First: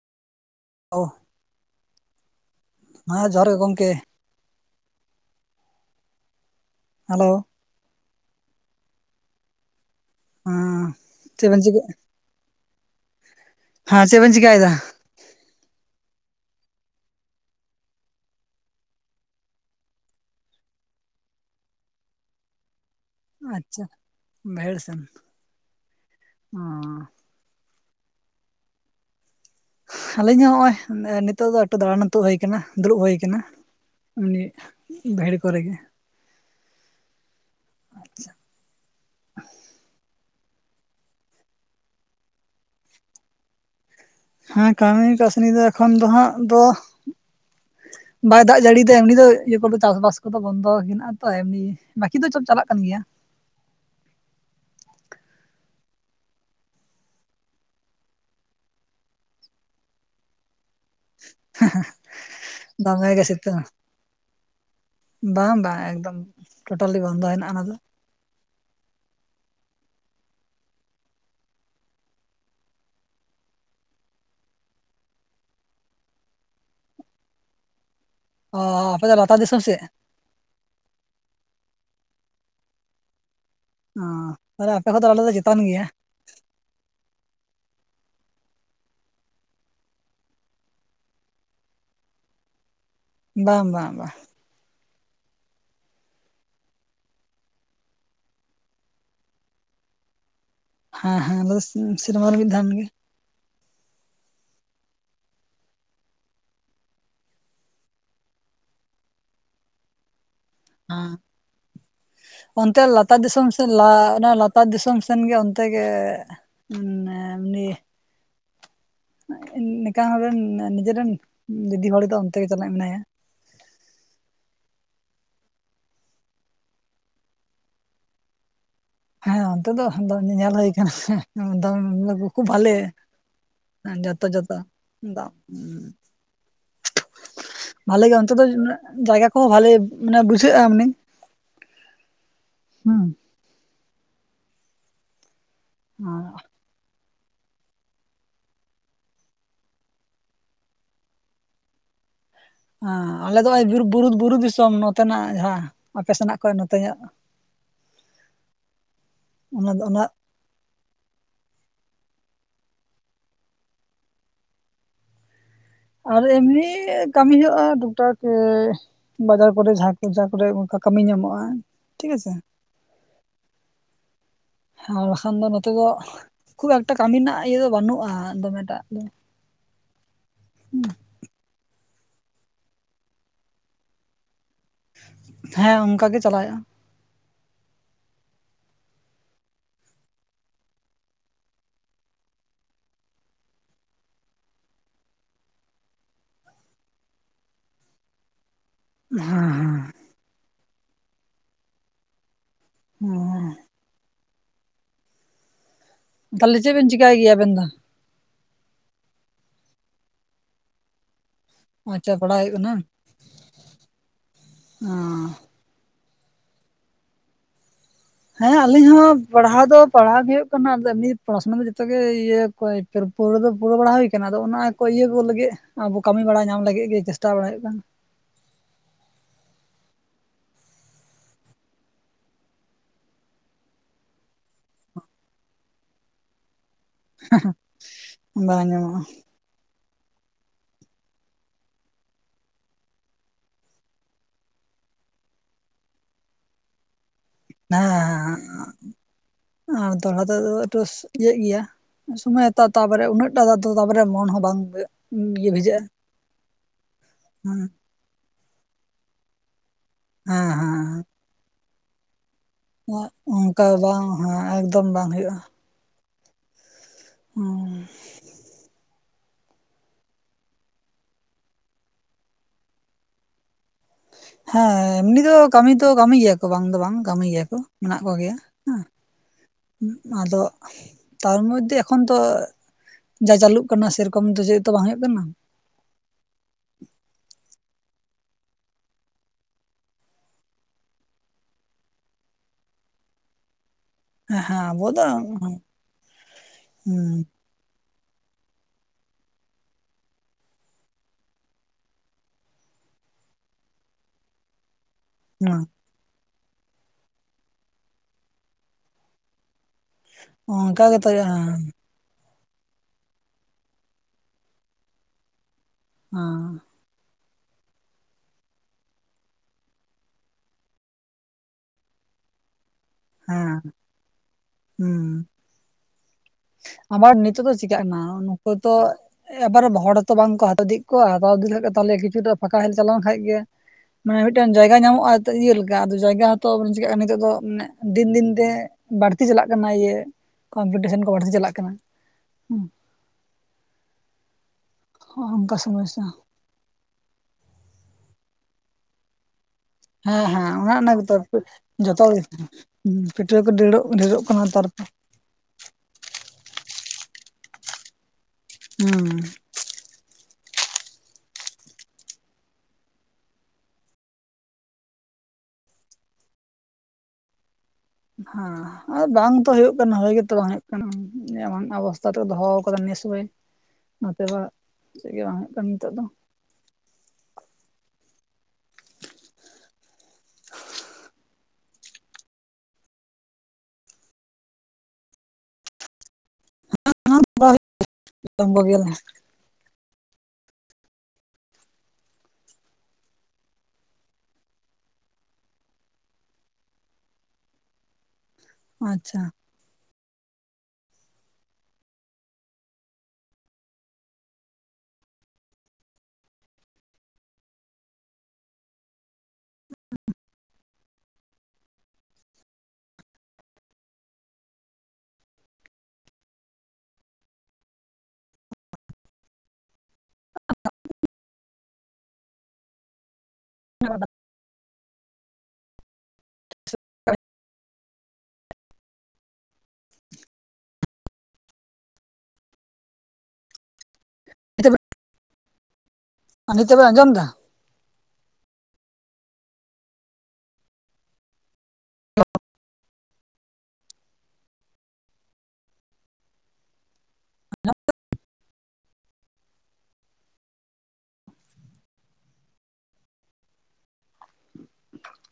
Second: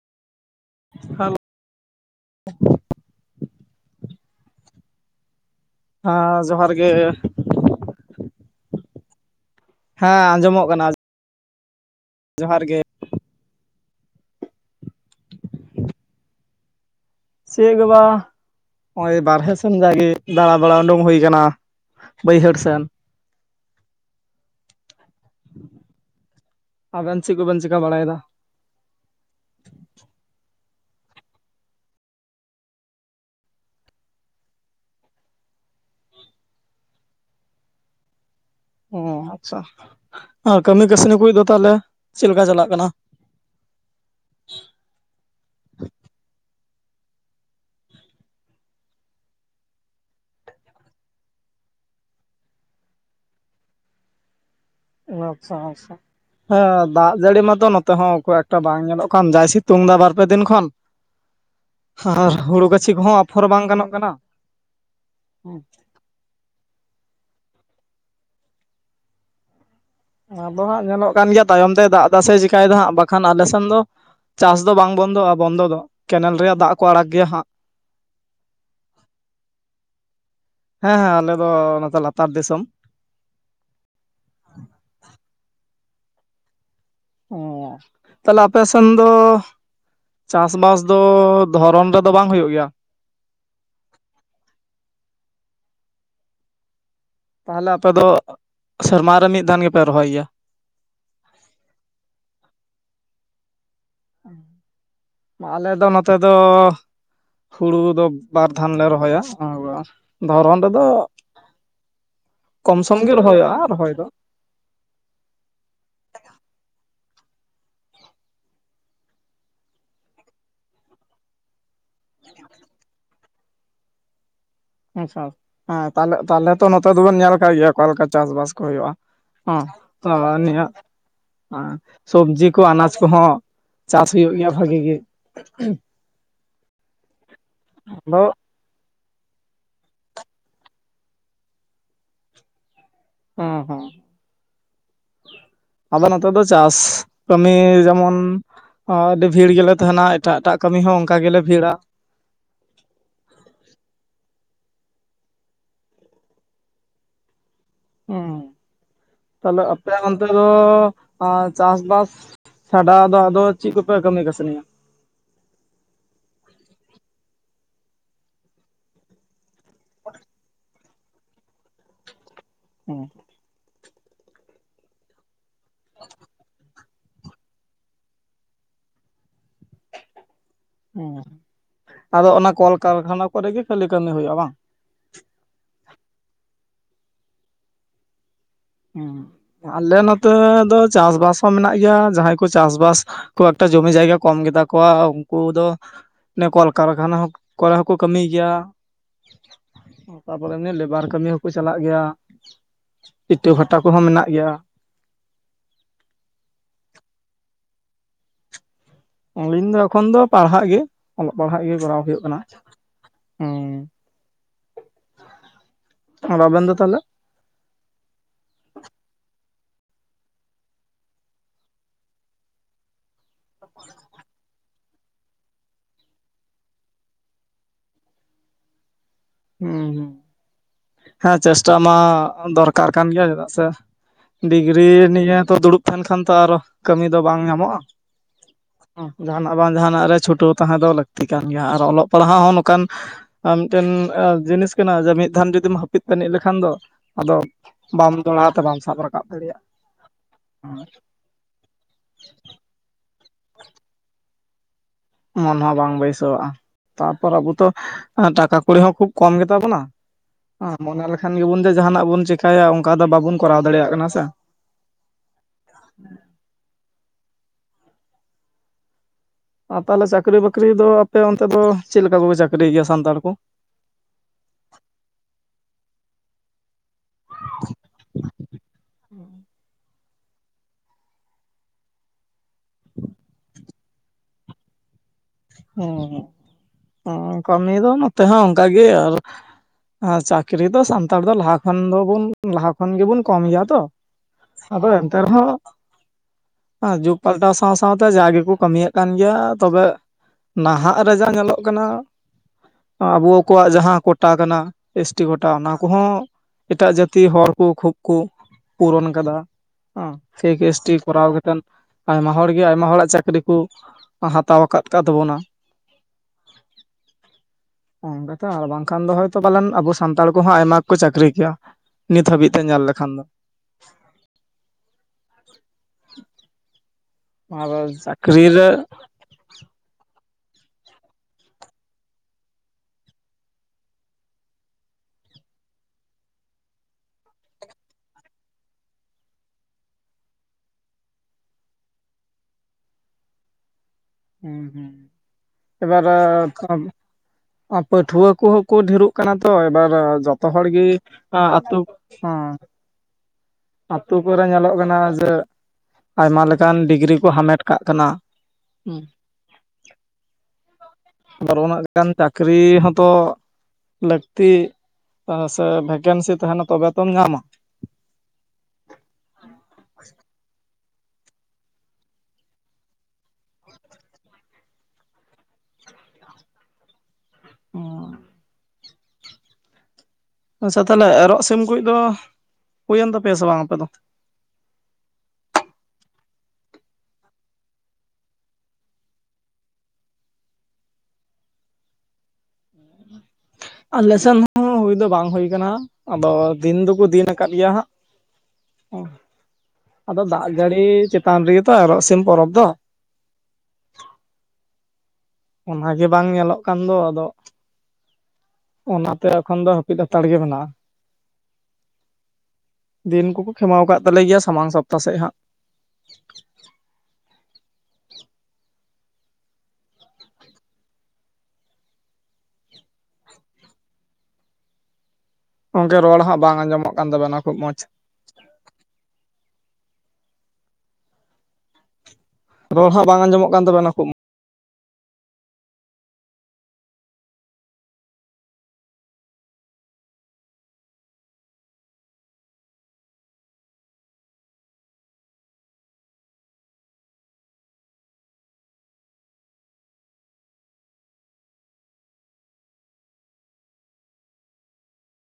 ᱚ ᱦᱮᱟᱞᱳ, ᱦᱮᱸ ᱡᱚᱦᱟᱨ ᱜᱮ ᱜᱚᱝᱠᱮ᱾ ᱦᱟᱸ ᱡᱚᱦᱟᱨ ᱜᱮ᱾ ᱦᱮᱞᱳ ᱦᱮᱸ ᱟᱸᱡᱚᱢᱚᱜ ᱠᱟᱱᱟ, ᱪᱮᱫ ᱵᱮᱱ ᱪᱤᱠᱟᱹ ᱭᱮᱜ ᱼᱟ? ᱡᱚᱦᱟᱨ ᱜᱮ, ᱦᱮᱸ ᱪᱮᱫᱹᱜ ᱵᱮᱱ ᱪᱤᱠᱟᱭ ᱫᱟ? ᱪᱮᱜ ᱜᱮ ᱵᱟᱝ᱾ ᱱᱚᱜᱼ ᱚᱭ ᱵᱟᱨᱦᱮ ᱥᱮᱱ ᱡᱟᱜᱮ ᱫᱟᱬᱟᱵᱟᱲᱟ ᱩᱰᱩᱝ ᱦᱩᱭ ᱠᱟᱱᱟ ᱵᱟᱹᱭᱦᱟᱹᱲ ᱥᱮᱱ ᱾ ᱟᱪᱪᱷᱟ ᱵᱟᱹᱭᱦᱟᱲ ᱥᱮᱱ ᱩᱸ᱾ ᱟᱵᱮᱱ ᱪᱮᱫ ᱠᱚᱵᱮᱱ ᱪᱮᱟᱹ ᱵᱟᱲᱟᱭ ᱫᱟ? ᱟᱹᱞᱤᱧ ᱦᱚᱸ ᱦᱚᱜ-ᱚᱭ ᱱᱤᱛᱚᱜ ᱫᱚ ᱮᱠᱴᱩ ᱫᱟᱬᱟᱱ ᱱᱟᱹᱛᱩ ᱦᱩᱭ ᱟᱠᱟᱱᱟ ᱫᱩᱲᱩᱵ ᱦᱩᱭ ᱠᱟᱱᱟ᱾ ᱩᱱᱤ ᱵᱷᱮᱲ ᱠᱚᱨᱮ ᱜᱮ᱾ ᱟᱪᱪᱷᱟ, ᱦᱮᱸ ᱟᱪᱪᱷᱟ ᱾ ᱟᱨ ᱠᱟᱹᱢᱤ ᱠᱟᱹᱥᱱᱤ ᱠᱚ ᱫᱚ ᱛᱟᱦᱚᱞᱮ ᱪᱮᱫ ᱞᱮᱠᱟ ᱪᱟᱞᱟᱜ ᱠᱟᱱᱟ? ᱦᱮᱸ ᱠᱟᱹᱢᱤ ᱠᱟᱹᱥᱱᱤ ᱫᱚ ᱮᱠᱷᱚᱱ ᱫᱚᱦᱟᱸᱜ ᱫᱚ᱾ ᱵᱟᱭ ᱫᱟᱜᱽ ᱡᱟᱹᱲᱤᱭᱫᱟ ᱩᱱᱤ ᱫᱚ ᱤᱭᱟᱹ ᱠᱚ ᱦᱮᱱᱟ- ᱠᱚᱫᱚ ᱵᱚᱱᱫᱚ ᱦᱼᱟ ᱛᱚ ᱮᱢᱱᱤ, ᱵᱟᱹᱠᱤ ᱫᱚ ᱪᱚᱵ ᱪᱟᱞᱟᱜ ᱠᱟᱱ ᱜᱮᱭᱟ᱾ ᱟᱪᱪᱷᱟ ᱟᱪᱪᱷᱟ᱾ ᱦᱮᱸ ᱫᱟᱜᱽ ᱡᱟᱹᱲᱤ ᱢᱟᱛᱚ ᱱᱚᱛᱮ ᱦᱚᱸ ᱠᱚᱭ ᱮᱠᱴᱟ ᱵᱟᱝ ᱧᱮᱞᱚᱜ ᱠᱟᱱ ᱡᱟᱭ ᱥᱤᱛᱩᱝ ᱮᱫᱟ ᱵᱟᱨᱯᱮ ᱫᱤᱱ ᱠᱷᱚᱱ᱾ ᱟᱨ ᱦᱩᱲᱩ ᱜᱟᱹᱪᱷᱤ ᱫᱚᱢᱮ ᱠᱚᱦᱚᱸ ᱜᱮ ᱟᱯᱷᱚᱨ ᱥᱤᱛᱩᱝ ᱵᱟᱝ ᱜᱟᱱᱚᱜ ᱠᱟᱱᱟ᱾ ᱵᱟᱝ ᱵᱟᱝ ᱠᱫᱚᱢ ᱴᱳᱴᱟᱞᱤ ᱵᱚᱱᱫᱚ ᱦᱮᱱᱟᱜ-ᱟ ᱚᱱᱟ ᱫᱚ᱾ ᱟᱫᱚ ᱦᱟᱸᱜ ᱧᱮᱞᱚᱜ ᱠᱟᱱ ᱜᱮᱭᱟ ᱛᱟᱭᱚᱢ ᱛᱮ ᱫᱟᱜᱽ ᱫᱟᱥᱮ ᱪᱮᱠᱟᱹᱭᱫᱟ ᱦᱟᱸᱜ ᱵᱟᱠᱷᱟᱱ ᱟᱞᱮ ᱥᱮᱱ ᱫᱚ, ᱪᱟᱥ ᱫᱚ ᱵᱟᱝ ᱵᱚᱱᱫᱚᱜ-ᱟ ᱵᱚᱱᱫᱚ ᱫᱚ ᱠᱮᱱᱮᱞ ᱨᱮᱭᱟᱜ ᱫᱟᱜ ᱠᱚ ᱟᱲᱟᱜ ᱜᱮᱭᱟ ᱦᱟᱸᱜ᱾ ᱚ ᱟᱯᱮ ᱫᱚ ᱞᱟᱛᱟᱨ ᱫᱤᱥᱚᱢ ᱥᱮᱜ, ᱦᱮᱸ ᱦᱮᱸ ᱟᱞᱮ ᱫᱚ ᱱᱚᱛᱮ ᱞᱟᱛᱟᱨ ᱫᱤᱥᱚᱢ᱾ ᱚ ᱛᱟᱦᱞᱮ ᱟᱯᱮ ᱠᱷᱚᱡ ᱫᱚ ᱟᱞᱮ ᱫᱚ ᱪᱮᱛᱟᱱ ᱜᱮᱭᱟ᱾ ᱚ ᱛᱟᱦᱚᱞᱮ ᱟᱯᱮᱥᱮᱱ ᱫᱚ ᱪᱟᱥ-ᱵᱟᱥ ᱫᱚ ᱫᱷᱚᱨᱚᱱ ᱨᱮᱫᱚ ᱵᱟᱝ ᱦᱩᱭᱩᱜ ᱜᱮᱭᱟ? ᱵᱟᱝ ᱵᱟᱝ ᱵᱟᱝ᱾ ᱛᱟᱦᱚᱞᱮ ᱟᱯᱮ ᱫᱚ ᱥᱮᱨᱢᱟᱨᱮ ᱢᱤᱫ ᱫᱷᱟᱱ ᱜᱮᱯᱮ ᱨᱚᱦᱚᱭ ᱜᱮᱭᱟ? ᱦᱮᱸ ᱦᱮᱸ ᱟᱞᱮ ᱫᱚ ᱥᱮᱨᱢᱟ ᱨᱮ ᱢᱤᱫ ᱫᱷᱟᱱ ᱜᱮ᱾ ᱢᱟ ᱟᱞᱮ ᱫᱚ ᱱᱚᱛᱮ ᱫᱚ, ᱦᱩᱲᱩ ᱫᱚ ᱵᱟᱨ ᱫᱷᱟᱱ ᱞᱮ ᱨᱚᱦᱚᱭᱟ [unintelligible] ᱫᱷᱚᱨᱚᱱ ᱨᱮᱫᱚ ᱠᱚᱢ ᱥᱚᱢ ᱜᱮ ᱨᱚᱦᱚᱭᱚᱜ-ᱟ ᱨᱚᱦᱚᱭ ᱫᱚ᱾ ᱜᱚᱴᱟ ᱫᱤᱥᱚᱢ ᱥᱮᱱᱜᱮ ᱚᱱᱛᱮ ᱜᱮ ᱚᱱᱮ ᱱᱤᱭᱟᱹ᱾ ᱱᱣᱝᱠᱟᱱ ᱦᱚᱲ ᱨᱮᱱ ᱱᱤᱡᱮᱨᱮᱱ ᱫᱤᱫᱤ ᱦᱚᱲ ᱫᱚ ᱚᱱᱛᱮ ᱜᱮ ᱪᱟᱞᱟᱜ ᱢᱮᱱᱟᱭᱟ᱾ [unintelligible] ᱛᱟᱦᱚᱞᱮ ᱱᱚᱛᱮ ᱫᱚᱵᱚᱱ ᱧᱮᱞ ᱟᱠᱟᱟᱜ ᱜᱮᱭᱟ ᱚᱠᱟᱞᱮᱠᱟ ᱪᱟᱥ ᱵᱟᱥ ᱠᱚ ᱦᱩᱭᱩᱜ-ᱟ᱾ ᱦᱮᱸ ᱚᱱᱛᱮ ᱫᱚ ᱧᱮᱧᱮᱞ ᱦᱩᱭ ᱠᱟᱱᱟ ᱥᱚᱵᱽᱡᱤ ᱠᱷᱩᱵ ᱠᱚ ᱵᱷᱟᱞᱮ, ᱟᱱᱟᱡ ᱠᱚᱦᱚᱸ ᱦᱮᱸ ᱪᱟᱥ ᱡᱚᱛᱚ ᱦᱩᱭᱩᱜ ᱜᱮᱭᱟ ᱡᱚᱹᱟᱛᱚᱟ ᱵᱷᱟᱜᱤ ᱜᱮ ᱫᱟᱜᱽ, [unintelligible] ᱵᱷᱟᱞᱮ ᱜᱮ ᱟᱫᱚ ᱚᱱᱛᱮ ᱡᱟᱹᱱᱤᱡ ᱡᱟᱭᱜᱟ ᱠᱚ ᱦᱚᱸ ᱵᱷᱟᱞᱮ ᱢᱟᱱᱮ ᱵᱩᱡᱷᱟᱹᱜ-ᱟ ᱮᱢᱱᱤ, ᱦᱩᱸ ᱦᱚᱸ ᱦᱚᱸ ᱟᱫᱚ ᱱᱚᱛᱮ ᱫᱚ ᱪᱟᱥ ᱠᱟᱹᱢᱤ ᱡᱮᱢᱚᱱ, ᱦᱚᱸ ᱟᱹᱰᱤ ᱵᱷᱤᱲ ᱜᱮᱞᱮ ᱛᱟᱦᱮᱸᱱᱟ ᱮᱴᱟᱜ ᱮᱴᱟᱜ ᱠᱟᱹᱢᱤ ᱦᱚᱸ ᱚᱱᱠᱟ ᱜᱮᱞᱮ ᱵᱷᱤᱲᱟ, ᱟᱸ ᱟᱞᱮ ᱫᱚ ᱱᱚᱜ-ᱚᱭ ᱵᱩᱨᱩ ᱵᱩᱨᱩ ᱫᱤᱥᱚᱢ ᱱᱚᱛᱮᱱᱟᱜ ᱡᱟᱦᱟᱸ ᱟᱯᱮ ᱥᱮᱱᱟᱜ ᱠᱷᱚᱱ ᱱᱚᱛᱮᱧᱚᱜ, ᱩᱸ ᱛᱟᱦᱚᱞᱮ ᱚᱱᱟ ᱟᱯᱮᱭᱟᱜ ᱚᱱᱛᱮ ᱟᱫᱚ ᱪᱟᱥ ᱵᱟᱥ ᱪᱷᱟᱰᱟ ᱫᱚ ᱟᱫᱚ ᱪᱮᱫ ᱠᱚᱯᱮ ᱠᱟᱹᱢᱤ ᱠᱟᱹᱥᱱᱤᱭᱟ, ᱟᱨ ᱮᱢᱱᱤ ᱠᱟᱹᱢᱤ ᱦᱩᱭᱩᱜ-ᱟ ᱫᱩᱢᱠᱟ ᱛᱮ ᱵᱟᱡᱟᱨ ᱠᱚᱨᱮ ᱡᱟᱦᱟᱸ ᱠᱚ ᱡᱟᱦᱟᱸ ᱠᱚᱨᱮ ᱚᱱᱠᱟ ᱠᱟᱹᱢᱤ ᱧᱟᱢᱚᱜ-ᱟ ᱴᱷᱤᱠ ᱟᱪᱷᱮ ᱦᱮᱸ ᱟᱨ ᱵᱟᱠᱷᱟᱱ ᱫᱚ ᱱᱚᱛᱮ ᱫᱚ ᱠᱷᱩᱵ ᱮᱠ ᱠᱟᱹᱢᱤ ᱨᱮᱱᱟᱜ ᱤᱭᱟᱹ ᱫᱚ ᱵᱟᱹᱱᱩᱜ-ᱟ ᱫᱚᱢᱮ ᱫᱟᱜ ᱫᱟᱭ, ᱦᱩᱸ᱾ ᱦᱩᱸ ᱟᱫᱚ ᱚᱱᱟ ᱠᱚᱞᱠᱟᱨᱠᱷᱟᱱᱟ ᱠᱚᱨᱮ ᱜᱮ ᱠᱷᱟᱹᱞᱤ ᱠᱟᱹᱢᱤ ᱦᱩᱭᱩᱜ-ᱟ ᱵᱟᱝ, ᱦᱮᱸ ᱚᱱᱠᱟ ᱜᱮ ᱪᱟᱞᱟᱜ ᱦᱩᱭᱩᱜ-ᱟ, ᱦᱩᱸ ᱟᱞᱮ ᱱᱚᱛᱮ ᱫᱚ ᱪᱟᱥᱵᱟᱥ ᱦᱚᱸ ᱢᱮᱱᱟᱜ ᱜᱮᱭᱟ ᱡᱟᱦᱟᱸᱭ ᱠᱚ ᱪᱟᱥᱵᱟᱥ, ᱠᱚᱜ ᱮᱠᱴᱟ ᱡᱚᱢᱤ ᱡᱟᱭᱜᱟ ᱠᱚᱢ ᱜᱮ ᱛᱟᱠᱚᱣᱟ ᱩᱱᱠᱩ ᱫᱚ, ᱱᱮ ᱠᱚᱞᱠᱟᱨᱠᱷᱟᱱᱟ ᱠᱚᱨᱮ ᱦᱚᱸᱠᱚ ᱠᱟᱹᱢᱤᱭ ᱜᱮᱭᱟ, ᱦᱩᱸ ᱦᱩᱸ ᱛᱟᱯᱚᱨᱮ ᱮᱢᱱᱤ ᱞᱮᱵᱟᱨ ᱠᱟᱹᱢᱤ ᱦᱚᱸᱠᱚ ᱪᱟᱞᱟᱜ ᱜᱮᱭᱟ, [inaudible] ᱤᱴᱟᱹ ᱵᱷᱟᱴᱟ ᱠᱚᱦᱚᱸ ᱢᱮᱱᱟᱜ ᱜᱮᱭᱟ, ᱛᱟᱦᱞᱮ ᱪᱮᱫ ᱵᱮᱱ ᱪᱤᱠᱟᱭ ᱜᱮᱭᱟ ᱟᱵᱮᱱ ᱫᱚ, ᱤᱧ ᱫᱚ ᱮᱠᱷᱚᱱ ᱫᱚ ᱯᱟᱲᱦᱟᱜ ᱜᱮ, ᱚᱞᱚᱜ ᱯᱟᱲᱦᱟᱜ ᱜᱮ ᱠᱚᱨᱟᱣ ᱦᱩᱭᱩᱜ ᱠᱟᱱᱟ ᱦᱩᱸ ᱚ ᱟᱨ ᱟᱵᱮᱱ ᱫᱚ ᱛᱟᱦᱚᱞᱮ, ᱦᱮᱸ ᱟᱞᱤᱧ ᱦᱚᱸ ᱯᱟᱲᱦᱟᱣ ᱫᱚ ᱯᱟᱲᱦᱟᱣ ᱜᱮ ᱦᱩᱭᱩᱜ ᱠᱟᱱᱟ ᱟᱫᱚ ᱱᱤᱛ ᱯᱚᱲᱟᱥᱩᱱᱟ ᱫᱚ ᱡᱚᱛᱚᱜ ᱜᱮ ᱤᱭᱟᱹ ᱚᱠᱚᱭ ᱛᱟᱨ ᱯᱚᱨ ᱫᱚ ᱨᱮᱫᱚ ᱯᱩᱨᱟᱹ ᱵᱟᱲᱟ ᱦᱩᱭ ᱟᱫᱚ ᱚᱱᱟ ᱠᱚ ᱤᱭᱟᱹ ᱠᱚ ᱞᱟᱹᱜᱤᱫ ᱟᱵᱚ ᱠᱟᱹᱢᱤ ᱵᱟᱲᱟ ᱧᱟᱢ ᱞᱟᱹᱜᱤᱫ ᱜᱮ ᱪᱮᱥᱴᱟ ᱵᱟᱲᱟᱭ ᱦᱩᱭᱩᱜ ᱠᱟᱱᱟ᱾ ᱦᱩᱸ ᱦᱮᱸ ᱪᱮᱥᱴᱟ ᱢᱟ ᱫᱚᱨᱠᱟᱨ ᱠᱟᱱ ᱜᱮᱭᱟ ᱪᱮᱫᱟᱜ ᱥᱮ, ᱰᱤᱜᱽᱨᱤ ᱱᱤᱭᱮ ᱛᱚ ᱫᱩᱲᱩᱵ ᱛᱟᱦᱮᱸᱱ ᱠᱷᱟᱱ ᱛᱚ ᱟᱨᱚ ᱠᱟᱹᱢᱤ ᱫᱚ ᱵᱟᱝ ᱧᱟᱢᱚᱜᱼᱟ, ᱵᱟᱝ ᱧᱟᱢᱚᱜᱼᱟ ᱡᱟᱦᱟᱸᱱᱟᱜ ᱵᱟᱝ ᱡᱟᱦᱟᱸᱱᱟᱜ ᱨᱮ ᱪᱷᱩᱴᱟᱹᱣ ᱛᱟᱦᱮᱸ ᱫᱚ ᱞᱟᱹᱠᱛᱤ ᱠᱟᱱ ᱜᱮᱭᱟ ᱟᱨ ᱚᱞᱚᱜ ᱯᱟᱲᱦᱟᱣ ᱦᱚᱸ ᱱᱚᱝᱠᱟᱱ ᱢᱤᱫᱴᱮᱱ, ᱡᱤᱱᱤᱥ ᱠᱟᱱᱟ ᱡᱮ ᱢᱤᱫ ᱫᱷᱟᱣ ᱡᱩᱫᱤᱢ ᱦᱟᱹᱯᱤᱫ ᱛᱟᱹᱱᱤᱡ ᱞᱮᱠᱷᱟᱱ ᱫᱚ ᱟᱫᱚ ᱦᱮᱸ ᱵᱟᱢ ᱦᱮᱸ ᱫᱚᱲᱦᱟ ᱛᱮ ᱵᱟᱢ ᱥᱟᱵ ᱨᱟᱠᱟᱵ ᱟᱨ ᱫᱚᱦᱲᱟ ᱛᱮᱫᱚ ᱮᱠᱴᱩ ᱫᱟᱲᱮᱭᱟᱜ-ᱟ ᱤᱭᱟᱹᱜ ᱜᱮᱭᱟ ᱩᱱᱥᱢᱚᱭ ᱦᱟᱛᱟᱣ ᱛᱟᱯᱚᱨᱮ ᱩᱱᱟᱹᱜ ᱴᱟ ᱫᱚ ᱛᱟᱯᱚᱨᱮ ᱢᱚᱱ ᱦᱚᱸ ᱵᱟᱝ ᱦᱳᱭᱩᱜ-ᱟ ᱢᱚᱱ ᱦᱚᱸ ᱵᱟᱝ ᱵᱟᱹᱭᱥᱟᱹᱣᱟᱜᱼᱟ ᱛᱟᱯᱚᱨ ᱟᱵᱩ ᱦᱮᱸ ᱛᱚ ᱴᱟᱠᱟ ᱠᱩᱲᱤ ᱦᱚᱸ ᱠᱷᱩᱵ ᱠᱚᱢ ᱜᱮᱛᱟ ᱵᱚᱱᱟ, ᱦᱮᱸ ᱢᱚᱱᱮ ᱞᱮᱠᱷᱟᱱ ᱜᱮᱵᱚᱱ ᱡᱮ ᱡᱟᱦᱟᱱᱟᱜ ᱵᱚᱱ ᱪᱮᱠᱟᱭᱟ ᱚᱱᱠᱟ ᱫᱚ ᱵᱟᱵᱚᱱ ᱠᱚᱨᱟᱣ ᱚᱱᱠᱟ ᱫᱟᱲᱮᱭᱟᱜ ᱵᱟᱝ ᱠᱟᱱᱟ ᱥᱮ, ᱦᱮᱸ ᱮᱠᱫᱚᱢ ᱵᱟᱝ ᱦᱩᱭᱩᱜᱼᱟ, ᱦᱩᱸ᱾ ᱟᱨ ᱛᱟᱦᱚᱞᱮ ᱪᱟᱹᱠᱨᱤ ᱵᱟᱹᱠᱨᱤ ᱫᱚ ᱟᱯᱮ ᱚᱱᱛᱮ ᱫᱚ ᱪᱮᱫ ᱞᱮᱠᱟ ᱠᱚᱯᱮ ᱪᱟᱹᱠᱨᱤᱭ ᱜᱮᱭᱟ ᱥᱟᱱᱛᱟᱲ ᱠᱚ, ᱦᱮᱸ ᱮᱢᱱᱤ ᱫᱚ ᱠᱟᱹᱢᱤ ᱫᱚ ᱠᱟᱹᱢᱤ ᱜᱮᱭᱟ ᱠᱚ ᱵᱟᱝ ᱫᱚ ᱵᱟᱝ, ᱠᱟᱹᱢᱤ ᱜᱮᱭᱟ ᱠᱚ ᱢᱮᱱᱟᱜ ᱠᱚ ᱜᱮᱭᱟ ᱦᱩᱸ ᱟᱫᱚ ᱛᱟᱨ ᱢᱚᱫᱽᱫᱷᱮ ᱮᱠᱷᱚᱱ ᱛᱚ, ᱡᱟ ᱪᱞᱩᱜ ᱠᱟᱱᱟ ᱥᱮᱨᱚᱠᱚᱢ ᱫᱚ ᱪᱮᱫ ᱦᱚᱸᱛᱚ ᱵᱟᱝ ᱦᱩᱭᱩᱜ ᱠᱟᱱᱟ, ᱦᱩᱸ ᱠᱟᱹᱢᱤ ᱫᱚ ᱱᱚᱛᱮ ᱦᱚᱸ ᱚᱱᱠᱟᱜ ᱜᱮ ᱟᱨ ᱪᱟᱹᱠᱨᱤ ᱫᱚ ᱥᱟᱱᱛᱟᱲ ᱫᱚ ᱞᱟᱦᱟ ᱠᱷᱚᱱ ᱫᱚᱵᱚᱱ ᱞᱟᱦᱟ ᱠᱷᱚᱱ ᱜᱮᱵᱚᱱ ᱠᱚᱢ ᱜᱮᱭᱟ ᱛᱚ ᱦᱮᱸ ᱦᱮᱸ ᱟᱵᱚ ᱟᱫᱚ ᱫᱚ ᱮᱱᱛᱮ ᱨᱮᱦᱚᱸ ᱦᱩᱸ ᱡᱩᱜᱽ ᱦᱩᱸ ᱯᱟᱞᱴᱟᱣ ᱥᱟᱶ ᱥᱟᱶ ᱥᱟᱶ ᱛᱮ ᱡᱟ ᱜᱮᱠᱚ ᱠᱟᱹᱢᱤᱭᱮᱫ ᱠᱟᱱ ᱜᱮᱭᱟ ᱛᱚᱵᱮ, ᱱᱟᱦᱟᱜ ᱨᱮ ᱡᱟ ᱧᱮᱞᱚᱜ ᱠᱟᱱᱟ ᱟᱵᱚ ᱠᱚᱣᱟᱜ ᱡᱟᱦᱟᱸ ᱠᱚᱴᱟ ᱠᱟᱱᱟ, ᱮᱥ ᱴᱤ ᱠᱚᱴᱟ ᱚᱱᱟ ᱠᱚᱦᱚᱸ ᱮᱴᱟᱜ ᱡᱟᱹᱛᱤ ᱦᱚᱲ ᱠᱚ ᱠᱷᱩᱵ ᱠᱚ ᱯᱩᱨᱚᱱ ᱠᱟᱫᱟ᱾ ᱚ, ᱯᱷᱮᱠ ᱮᱥ ᱚᱱᱠᱟ ᱴᱤ ᱜᱮᱛᱚ ᱠᱚᱨᱟᱣ ᱠᱟᱛᱮᱫ ᱦᱮᱸ ᱟᱭᱢᱟ ᱦᱚᱲᱜᱮ ᱟᱭᱢᱟ ᱦᱚᱲᱟᱜ ᱪᱟᱹᱠᱨᱤ ᱠᱚ ᱦᱟᱛᱟᱣ ᱟᱠᱟᱫ ᱠᱟᱫ ᱛᱟᱵᱚᱱᱟ᱾ ᱦᱩᱸ᱾ [inaudible] ᱚᱝᱠᱟᱛᱮ ᱟᱨ ᱵᱟᱝᱠᱷᱟᱱ ᱫᱚ ᱦᱳᱭᱛᱚ ᱯᱟᱞᱮᱱ ᱟᱵᱚ ᱥᱟᱱᱛᱟᱲ ᱠᱚᱦᱚᱸ ᱟᱭᱢᱟ ᱠᱚ ᱪᱟᱹᱠᱨᱤ ᱠᱮᱭᱟ᱾ ᱱᱤᱛ ᱦᱟᱹᱵᱤᱡ ᱛᱮ ᱧᱮᱞ ᱞᱮᱠᱷᱟᱱ ᱫᱚ᱾ ᱦᱮᱸ, ᱦᱩᱸ᱾ [inaudible] ᱟᱵᱟᱨ ᱱᱤᱛᱚᱜ ᱫᱚ ᱟᱨ ᱪᱮᱤᱠᱟᱜ ᱠᱟᱱᱟ ᱪᱟᱹᱠᱨᱤ ᱱᱩᱠᱩ ᱨᱮ ᱛᱚ ᱮᱵᱟᱨ ᱦᱚᱲ ᱛᱚ ᱵᱟᱝᱠᱚ ᱦᱟᱛᱟᱣ ᱤᱫᱤᱜ ᱠᱚᱣᱟ ᱦᱟᱛᱟᱣ ᱤᱫᱤ ᱞᱮᱠᱷᱡ ᱛᱟᱦᱚᱞᱮ ᱠᱤᱪᱩᱴᱟ ᱯᱷᱟᱠᱟ ᱦᱮᱞ ᱪᱟᱞᱟᱣ ᱞᱮᱱᱠᱷᱟᱡ ᱜᱮ᱾ ᱢᱟᱱᱮ ᱢᱤᱫᱴᱟᱝ ᱡᱟᱭᱜᱟ ᱧᱟᱢᱚᱜ-ᱟ ᱤᱭᱟᱹ ᱞᱮᱠᱟ ᱟᱫᱚ ᱡᱟᱭᱜᱟ ᱦᱚᱸ ᱛᱚ ᱪᱤᱠᱟᱜ-ᱟ ᱱᱤᱛᱚᱜ ᱫᱚ ᱢᱟᱱᱮ ᱫᱤᱱ ᱫᱤᱱ ᱛᱮ ᱵᱟᱹᱲᱛᱤ ᱪᱟᱞᱟᱜ ᱠᱟᱱᱟ ᱤᱭᱟᱹ ᱠᱚᱢᱯᱤᱴᱤᱥᱚᱱ ᱠᱚ ᱵᱟᱹᱲᱛᱤ ᱪᱟᱞᱟᱜ ᱠᱟᱱᱟ, ᱦᱩᱸ᱾ ᱦᱩᱸ ᱦᱩᱸ, ᱚᱱᱠᱟ ᱥᱚᱢᱚᱥᱥᱟ ᱮᱵᱟᱨ [unintelligible] ᱯᱟᱹᱴᱷᱩᱣᱟᱹ ᱠᱚᱦᱚᱸ ᱠᱚ ᱰᱷᱮᱨᱚᱜ ᱠᱟᱱᱟ ᱛᱚ ᱮᱵᱟᱨ ᱦᱮᱸ ᱡᱚᱛᱚ ᱦᱮᱸ ᱦᱚᱲ ᱚᱱᱮ ᱜᱮ ᱟᱛᱩ ᱦᱚᱸ᱾ ᱦᱮᱸ ᱯᱟᱹᱴᱷᱩᱣᱟᱹ ᱠᱚ ᱰᱮᱲᱳᱜ ᱟᱹᱛᱳ ᱠᱚᱨᱮ ᱧᱮᱞᱚᱜ ᱠᱟᱱᱟ ᱡᱮ ᱟᱭᱢᱟ ᱞᱮᱠᱟᱱ ᱰᱤᱜᱽᱨᱤ ᱠᱚ ᱦᱟᱢᱮᱴ ᱠᱟᱜ ᱠᱟᱱᱟ᱾ ᱦᱩᱸ᱾ ᱟᱨ ᱩᱱᱟᱹᱜ ᱜᱟᱱ ᱪᱟᱹᱠᱨᱤ ᱦᱚᱸᱛᱚ ᱞᱟᱹᱠᱛᱤ ᱥᱮ ᱵᱷᱮᱠᱮᱱᱥᱤ ᱛᱟᱦᱮᱱᱟ ᱛᱚᱵᱮ ᱛᱚᱢ ᱧᱟᱢᱟ᱾ ᱦᱟᱸᱻ ᱟᱨ ᱵᱟᱝ ᱛᱚ ᱦᱩᱭᱩᱜ ᱠᱟᱱᱟ, ᱦᱩᱭ ᱜᱮᱛᱚ ᱵᱟᱝ ᱦᱩᱭᱩᱜ ᱠᱟᱱᱟ, ᱮᱢᱚᱱ ᱚᱵᱚᱥᱛᱟ ᱛᱚ ᱫᱚᱦᱚ ᱠᱟᱫᱟ ᱱᱮᱥ ᱜᱮ᱾ ᱱᱚᱛᱮ ᱢᱟ ᱪᱮᱫ ᱜᱮ ᱵᱟᱝ ᱦᱩᱭᱩᱜ ᱠᱟᱱᱟ ᱱᱤᱛᱚᱜ ᱫᱚ᱾ ᱚᱻ ᱟᱪᱪᱷᱟ ᱛᱟᱦᱞᱮ ᱮᱨᱚᱜ ᱥᱤᱢ ᱠᱚᱡ ᱫᱚ ᱦᱩᱭᱮᱱ ᱛᱟᱯᱮᱭᱟ ᱥᱮ ᱵᱟᱝ ᱟᱯᱮ ᱫᱚ? [unintelligible] ᱟᱞᱮᱥᱮᱱ ᱦᱚᱸ ᱦᱩᱭ ᱫᱚ ᱵᱟᱝ ᱦᱩᱭ ᱟᱠᱟᱱᱟ ᱟᱫᱚ ᱫᱤᱱ ᱫᱚᱠᱚ ᱫᱤᱱ ᱟᱠᱟᱫ ᱜᱮᱭᱟ ᱦᱟᱸᱜ᱾ ᱟᱪᱪᱷᱟ ᱟᱫᱚ ᱫᱟᱜ ᱡᱟᱹᱲᱤ ᱪᱮᱛᱟᱱ ᱨᱮᱜᱮ ᱛᱚ ᱮᱨᱚᱜ ᱥᱤᱢ ᱯᱚᱨᱚᱵᱽ ᱫᱚ᱾ ᱚᱱᱟᱜᱮ ᱵᱟᱝ ᱧᱮᱸᱞᱚᱜ ᱠᱟᱱ ᱫᱚ ᱟᱫᱚ᱾ ᱚᱱᱟᱛᱮ ᱮᱠᱷᱚᱱ ᱫᱚ ᱦᱟᱹᱯᱤᱫ ᱦᱟᱛᱟᱲ ᱜᱮ ᱢᱮᱱᱟᱜ-ᱟ᱾ ᱫᱤᱱ ᱠᱚᱠᱚ ᱠᱷᱮᱢᱟᱣ ᱠᱟᱫ ᱛᱟᱞᱮ ᱜᱮᱭᱟ ᱥᱟᱢᱟᱝ ᱥᱚᱯᱛᱟ ᱥᱮᱫ ᱦᱟᱸᱜ᱾ [unintelligible] [unintelligible] ᱜᱚᱝᱠᱮ ᱨᱚᱲ ᱦᱟᱸᱜ ᱵᱟᱝ ᱟᱸᱡᱚᱢᱚᱜ ᱠᱟᱱ ᱛᱟᱵᱮᱱᱟ ᱠᱷᱩᱵ ᱢᱚᱸᱡᱽ᱾ ᱨᱚᱲ ᱦᱟᱸᱜ ᱵᱟᱝ ᱟᱸᱡᱚᱢᱚᱜ ᱠᱟᱱ ᱛᱟᱵᱮᱱᱟ ᱠᱷᱩᱵ [unintelligible] ᱟᱨ ᱱᱤᱛᱚᱜ ᱵᱮᱱ ᱟᱸᱡᱚᱢ ᱫᱟ?